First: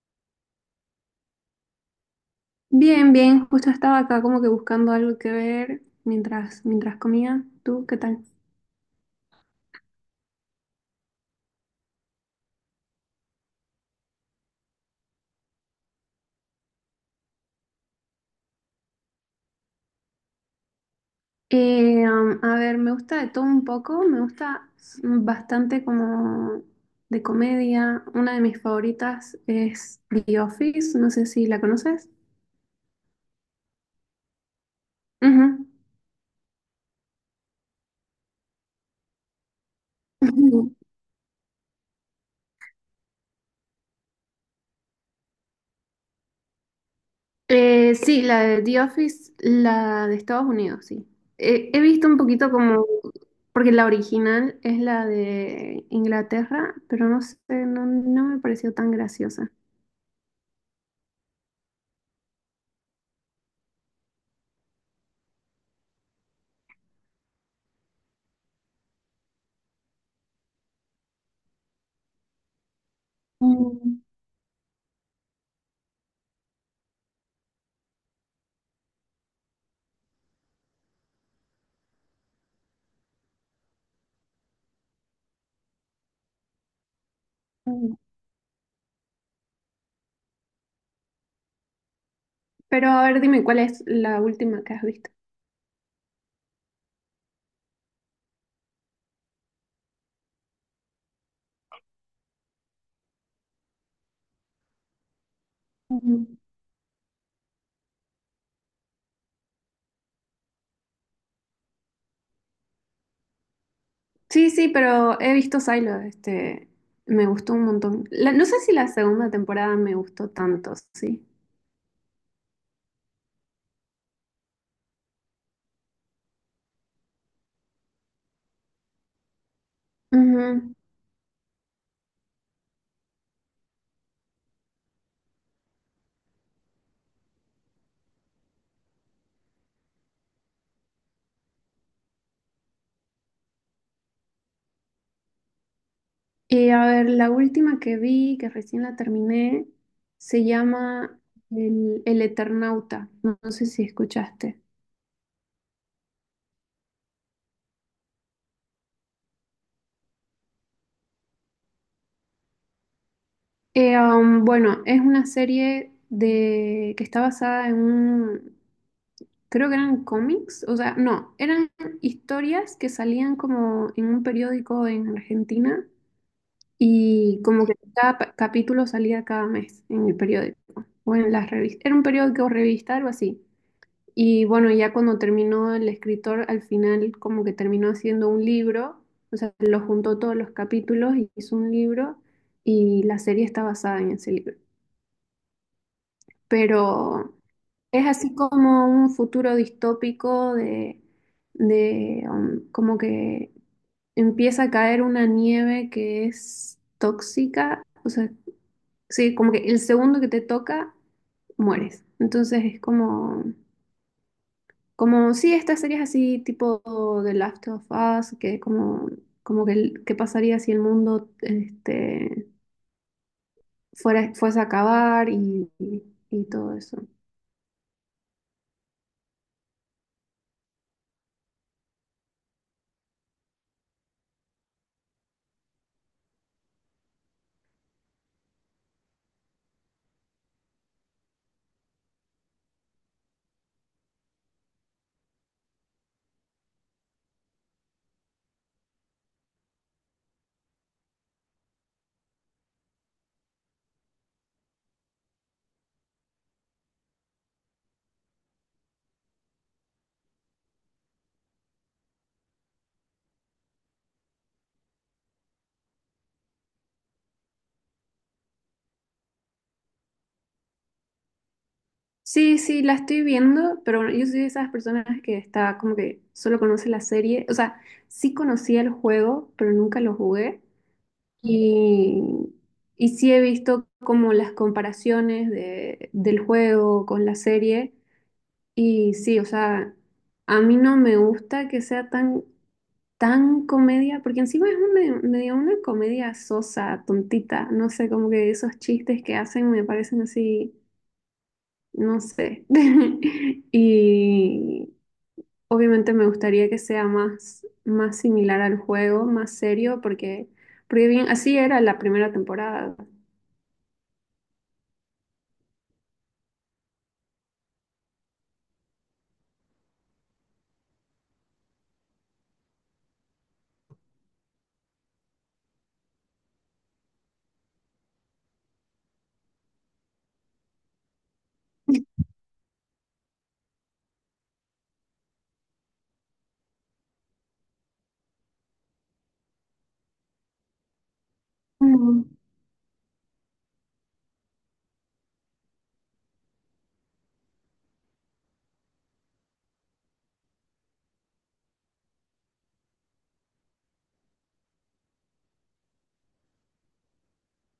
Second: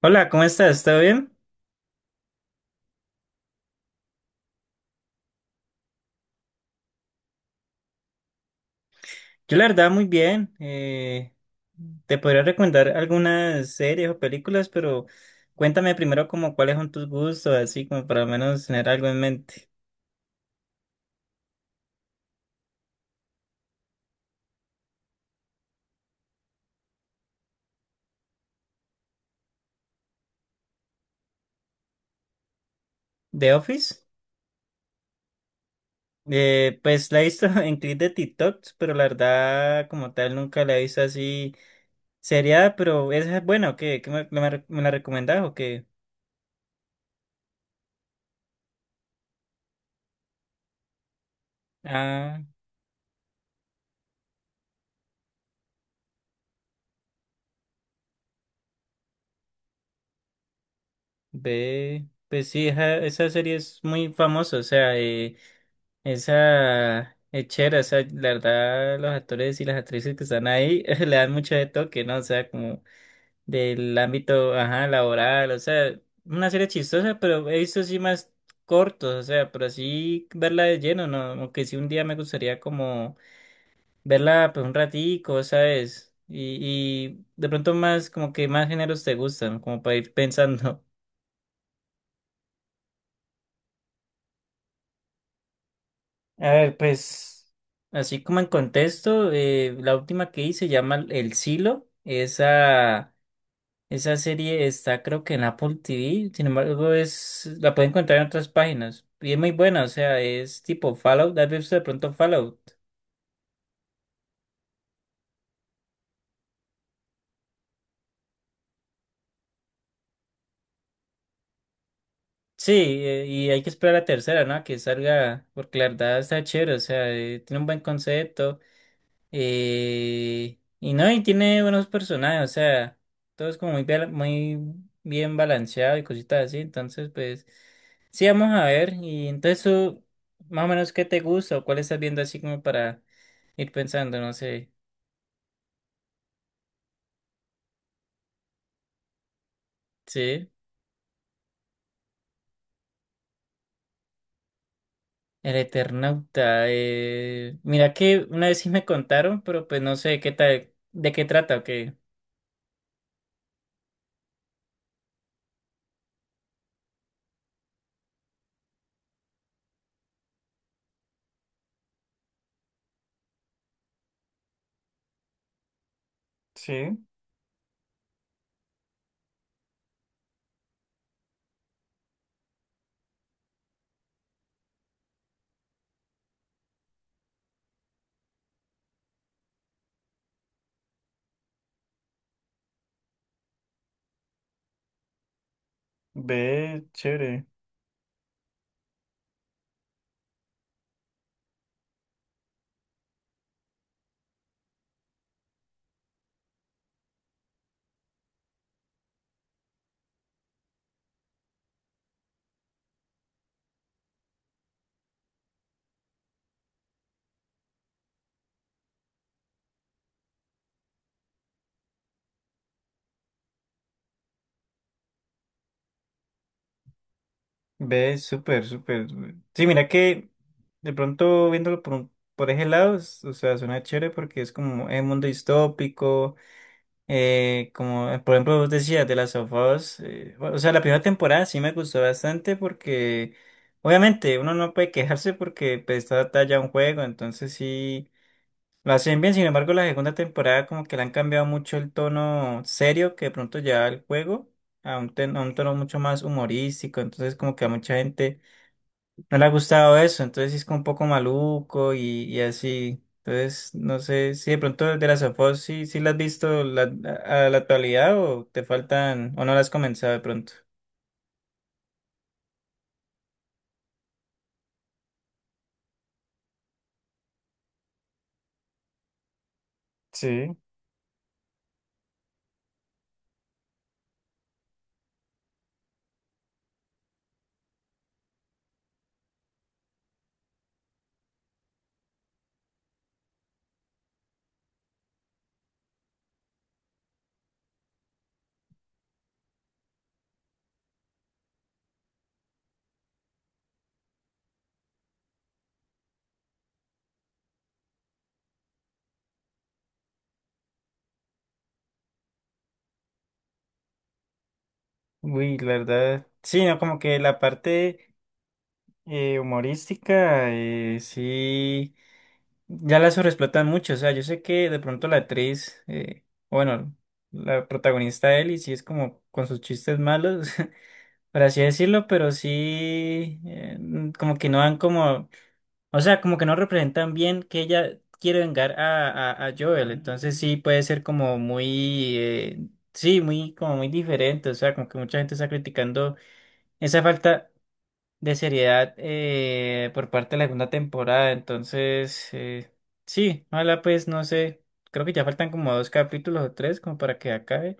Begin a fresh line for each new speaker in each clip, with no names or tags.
Hola, ¿cómo estás? ¿Todo bien?
Bien, bien, justo estaba acá como que buscando algo que ver mientras, mientras comía. ¿Tú qué tal?
Yo la verdad muy bien. Te podría recomendar algunas series o películas, pero cuéntame primero como cuáles son tus gustos, así como para al menos tener algo en mente.
A ver, me gusta de todo un poco, me gusta bastante como de comedia. Una de mis favoritas es The Office, no sé si la conoces.
The Office.
Ujú.
Pues la he visto en clips de TikTok, pero la verdad como tal nunca la he visto así seriada, pero esa es buena, ¿o qué? ¿Qué me la recomendás o qué?
Sí, la de The Office, la de Estados Unidos, sí. He visto un
A,
poquito como, porque la original es la de Inglaterra, pero no sé, no, no me pareció tan graciosa.
B, pues sí, esa serie es muy famosa, o sea... Esa es chévere, o sea, la verdad, los actores y las actrices que están ahí le dan mucho de toque, ¿no? O sea, como del
Mm,
ámbito, ajá, laboral, o sea, una serie chistosa, pero he visto así más cortos, o sea, pero así verla de lleno, ¿no? Aunque sí un día me gustaría como verla, pues, un ratico, ¿sabes? Y, de pronto
mm,
más, como que más géneros te gustan, como para ir pensando.
Pero a ver, dime, ¿cuál es la última que has visto?
A ver, pues, así como en contexto, la última que hice se llama El Silo. Esa serie está creo que en Apple TV,
Mm.
sin embargo, es, la pueden encontrar en otras páginas. Y es muy buena, o sea, es tipo Fallout. ¿Has visto de pronto Fallout?
Sí, sí, pero he visto Silo, este, me gustó un montón. No sé si la segunda temporada me gustó tanto, sí.
Sí, y hay que esperar la tercera, ¿no? A que salga, porque la verdad está chévere, o sea, tiene un buen concepto.
Ujú.
Y no, y tiene buenos personajes, o sea, todo es como muy, muy bien balanceado y cositas así, entonces pues sí, vamos a ver, y entonces tú, más o menos, ¿qué te gusta o cuál estás viendo así como para ir pensando, no sé,
A ver, la última que vi, que recién la terminé, se
sí,
llama El Eternauta. No, no sé si escuchaste.
El Eternauta, mira que una vez sí me contaron, pero pues no sé qué tal, de qué trata o qué.
Bueno, es una serie de, que está basada en un, creo que eran cómics, o sea, no, eran historias que salían como en un periódico en Argentina
Sí,
y como que cada capítulo salía cada mes en el periódico o en las revistas. Era un periódico o revista, algo así. Y bueno, ya cuando terminó el escritor, al final como que terminó haciendo un libro, o sea, lo juntó todos los capítulos y hizo un libro y la serie está basada en ese libro.
ve,
Pero
chévere.
es así como un futuro distópico de, de como que empieza a caer una nieve que es tóxica, o sea, sí, como que el segundo que te toca, mueres. Entonces es como… Como sí, estas series así tipo The Last of Us, que como, como que qué pasaría si el mundo este, fuese a acabar y y todo eso.
Ve, súper, súper. Sí, mira que de pronto viéndolo por ese lado, o sea, suena chévere porque es como un mundo distópico, como por ejemplo vos decías de las of Us, bueno, o sea, la primera temporada sí me gustó bastante porque obviamente uno no puede quejarse porque pues, está adaptada ya a un juego, entonces sí lo hacen bien, sin embargo la segunda temporada como que le han cambiado mucho el tono serio que de pronto lleva el juego a un, a un tono mucho más humorístico, entonces como que a mucha gente no le ha gustado eso, entonces sí es como un poco maluco y así. Entonces, no sé si de pronto de las afos sí, sí las has visto a la actualidad o te faltan o no las has comenzado de pronto.
Sí, sí, la estoy viendo, pero yo soy de esas personas que está como que solo conoce la serie. O sea, sí conocía el juego, pero nunca lo
Sí.
jugué. Y, y sí he visto como las comparaciones del juego con la serie. Y sí, o sea, a mí no me gusta que sea tan, tan comedia, porque encima es una, medio una comedia sosa, tontita, no sé, como que esos chistes que hacen me parecen así, no sé. Y obviamente me gustaría que sea más, más similar al juego, más serio, porque, porque bien, así era la primera temporada.
Uy, la verdad, sí, no, como que la parte humorística, sí, ya la sobreexplotan mucho, o sea, yo sé que de pronto la actriz, bueno, la protagonista Ellie, sí es como con sus chistes malos, por así decirlo, pero sí, como que no dan como, o sea, como que no representan bien que ella quiere vengar a Joel, entonces sí puede ser como muy,
Mm.
sí, muy, como muy diferente, o sea, como que mucha gente está criticando esa falta de seriedad por parte de la segunda temporada, entonces, sí, ojalá pues, no sé, creo que ya faltan como dos capítulos o tres como para que acabe.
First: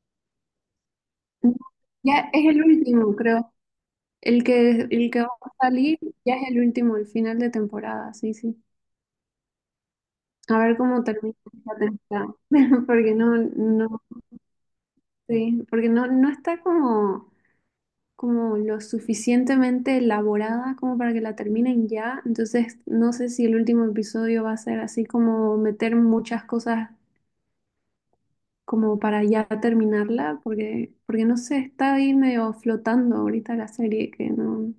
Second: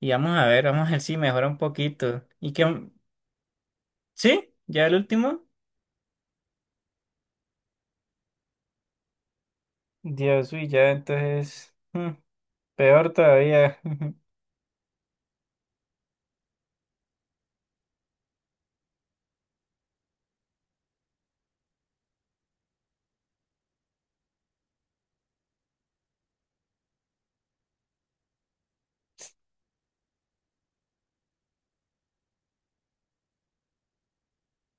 Y vamos a ver si mejora un poquito.
Ya es
¿Y
el
qué,
último, creo.
¿sí? ¿Ya el
El que va
último?
a salir ya es el último, el final de temporada, sí, sí.
Dios,
A
uy,
ver
ya
cómo termina
entonces,
esta
mm,
temporada.
peor
Porque no,
todavía.
no, sí, porque no, no está como, como lo suficientemente elaborada como para que la terminen ya. Entonces, no sé si el último episodio va a ser así como meter muchas cosas como para ya terminarla, porque, porque no sé, está ahí medio flotando ahorita la serie, que no,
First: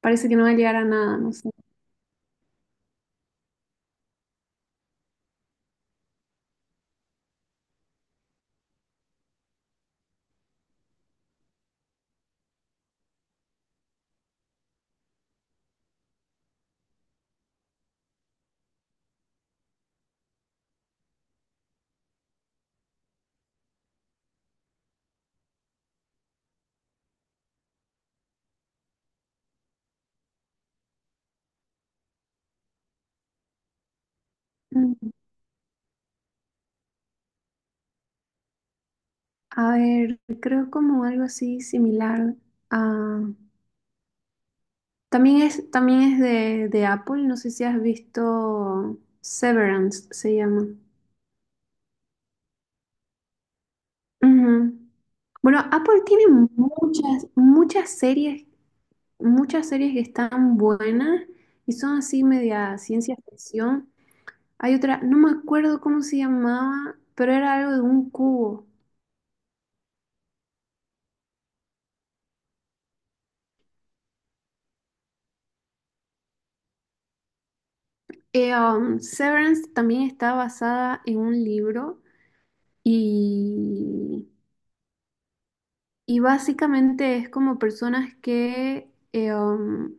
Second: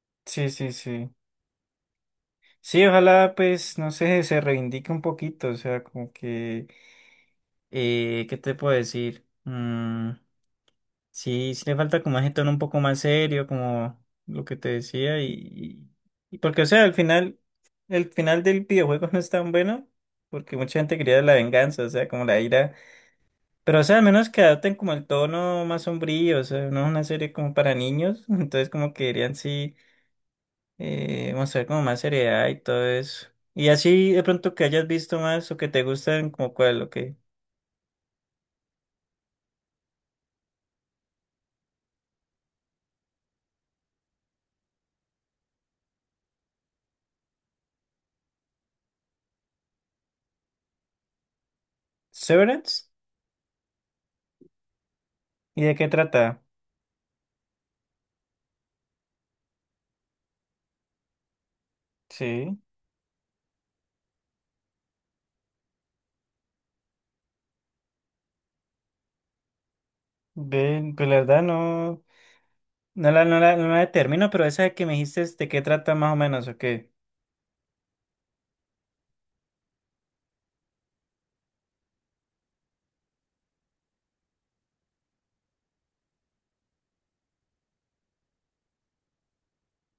parece que no
Sí,
va a
sí,
llegar a
sí.
nada, no sé.
Sí, ojalá pues, no sé, se reivindique un poquito, o sea, como que, ¿qué te puedo decir? Mm, sí, sí le falta como ese tono un poco más serio, como lo que te decía, y porque, o sea, al final, el final del videojuego no es tan bueno, porque mucha gente quería la venganza, o sea, como la ira. Pero, o sea, al menos que adopten como el tono más sombrío, o sea, no es una serie como para niños, entonces como que deberían sí mostrar como más seriedad y todo eso. Y así de pronto que hayas visto más o que te gusten, como cuál, o qué.
A ver, creo como algo así similar a… también es de Apple, no sé si has visto Severance, se llama.
Severance,
Ujú. Bueno,
¿y de qué
Apple tiene
trata?
muchas, muchas series que están buenas y son así
Sí,
media ciencia ficción. Hay otra, no me acuerdo cómo se llamaba, pero era algo de un cubo.
ven, pues la verdad no, no la determino, pero esa que me dijiste, ¿de qué trata más o menos o qué?
Severance también está basada en un libro y Y básicamente es como personas que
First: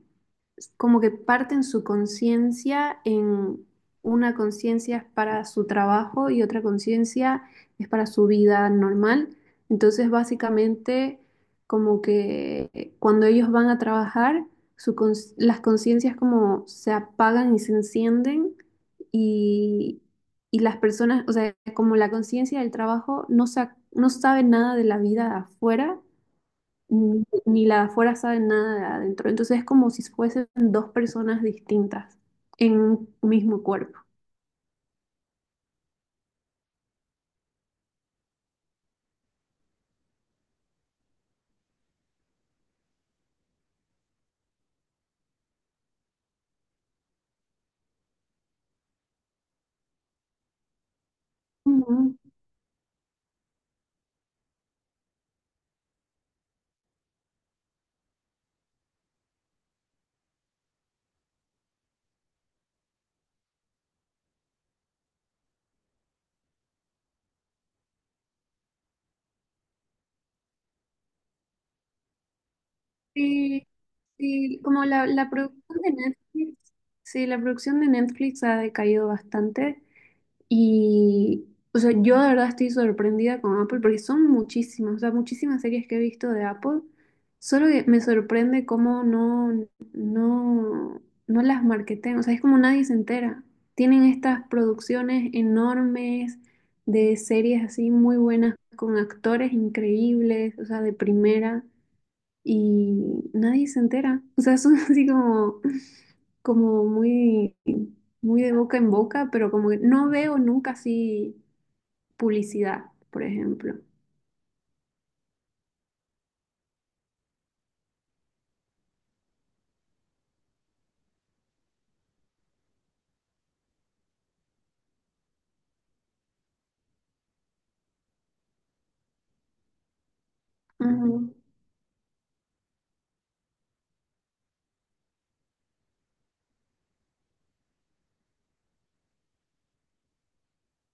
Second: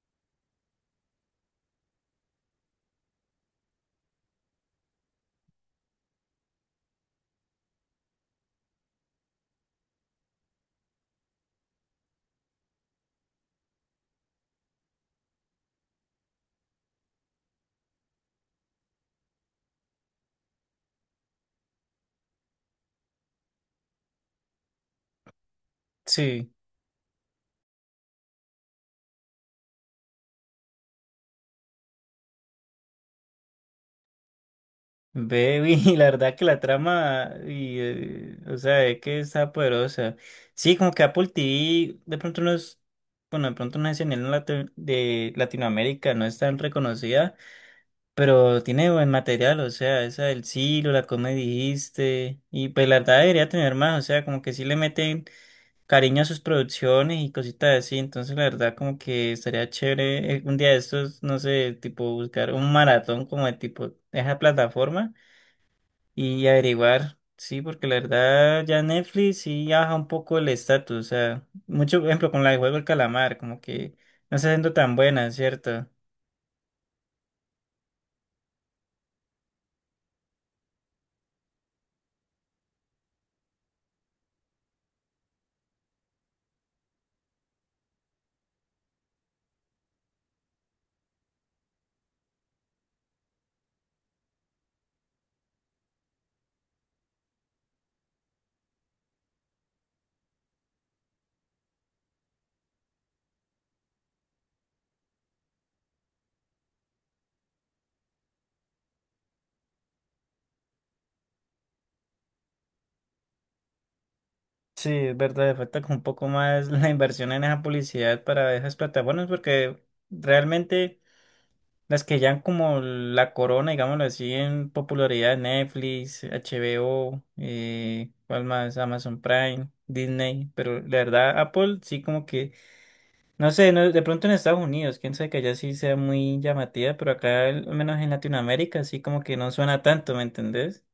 como que parten su conciencia en una conciencia es para su trabajo y otra conciencia es para su vida normal. Entonces, básicamente, como que cuando ellos van a trabajar, su las conciencias como se apagan y se encienden y, y las personas, o sea, como la conciencia del trabajo no, no sabe nada de la vida afuera
Sí.
ni, ni la de afuera sabe nada de adentro. Entonces es como si fuesen dos personas distintas en un mismo cuerpo.
Baby, la verdad que la trama, y, o sea, es que está poderosa. Sí, como que Apple TV, de pronto no es, bueno, de pronto no es en el de Latinoamérica, no es tan reconocida, pero tiene buen material, o sea, esa del Silo, la que me
Ujú.
dijiste, y pues la verdad debería tener más, o sea, como que sí le meten cariño a sus producciones y cositas así, entonces la verdad como que estaría chévere un día de estos, no sé, tipo buscar un maratón como de tipo, esa plataforma y averiguar, sí, porque la verdad ya Netflix sí baja un poco el estatus, o sea, mucho por ejemplo con la de Juego del Calamar, como
Sí,
que no se
sí,
siendo
como
tan
la,
buena,
la producción
¿cierto?
de Netflix, sí, la producción de Netflix ha decaído bastante. Y, o sea, yo de verdad estoy sorprendida con Apple porque son muchísimas, o sea, muchísimas series que he visto de Apple. Solo que me sorprende cómo no, no, no las marketean, o sea, es como nadie se entera. Tienen estas producciones enormes de series así muy buenas, con actores increíbles, o sea, de primera y nadie se entera. O sea, son así como, como muy, muy de boca en boca, pero como que no veo nunca así publicidad, por ejemplo.
Sí, es verdad, le falta como un poco más la inversión en esa publicidad para esas plataformas, porque realmente las que ya han como la corona, digámoslo así, en popularidad, Netflix, HBO, ¿cuál más? Amazon Prime, Disney, pero la
Ujú,
verdad Apple sí como que... No sé, de pronto en Estados Unidos, quién sabe que allá sí sea muy llamativa, pero acá, al menos en Latinoamérica, sí como que no suena tanto, ¿me entendés?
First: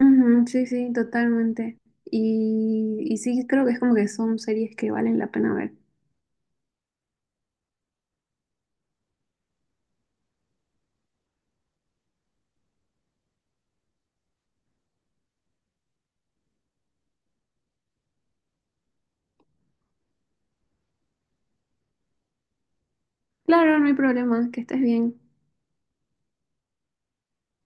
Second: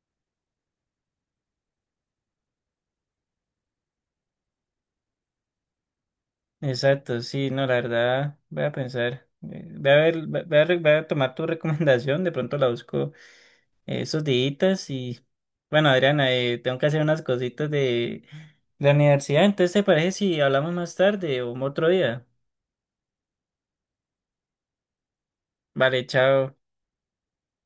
ujú, sí, sí, totalmente. Y sí, creo que es como que son series que valen la pena ver.
Exacto, sí, no, la verdad, voy a pensar, voy a ver, voy a tomar tu recomendación, de pronto la busco esos días y, bueno, Adriana, tengo que hacer unas cositas de la universidad, entonces, ¿te parece si hablamos más tarde o otro día?
Claro, no hay problema, que estés bien.
Vale, chao.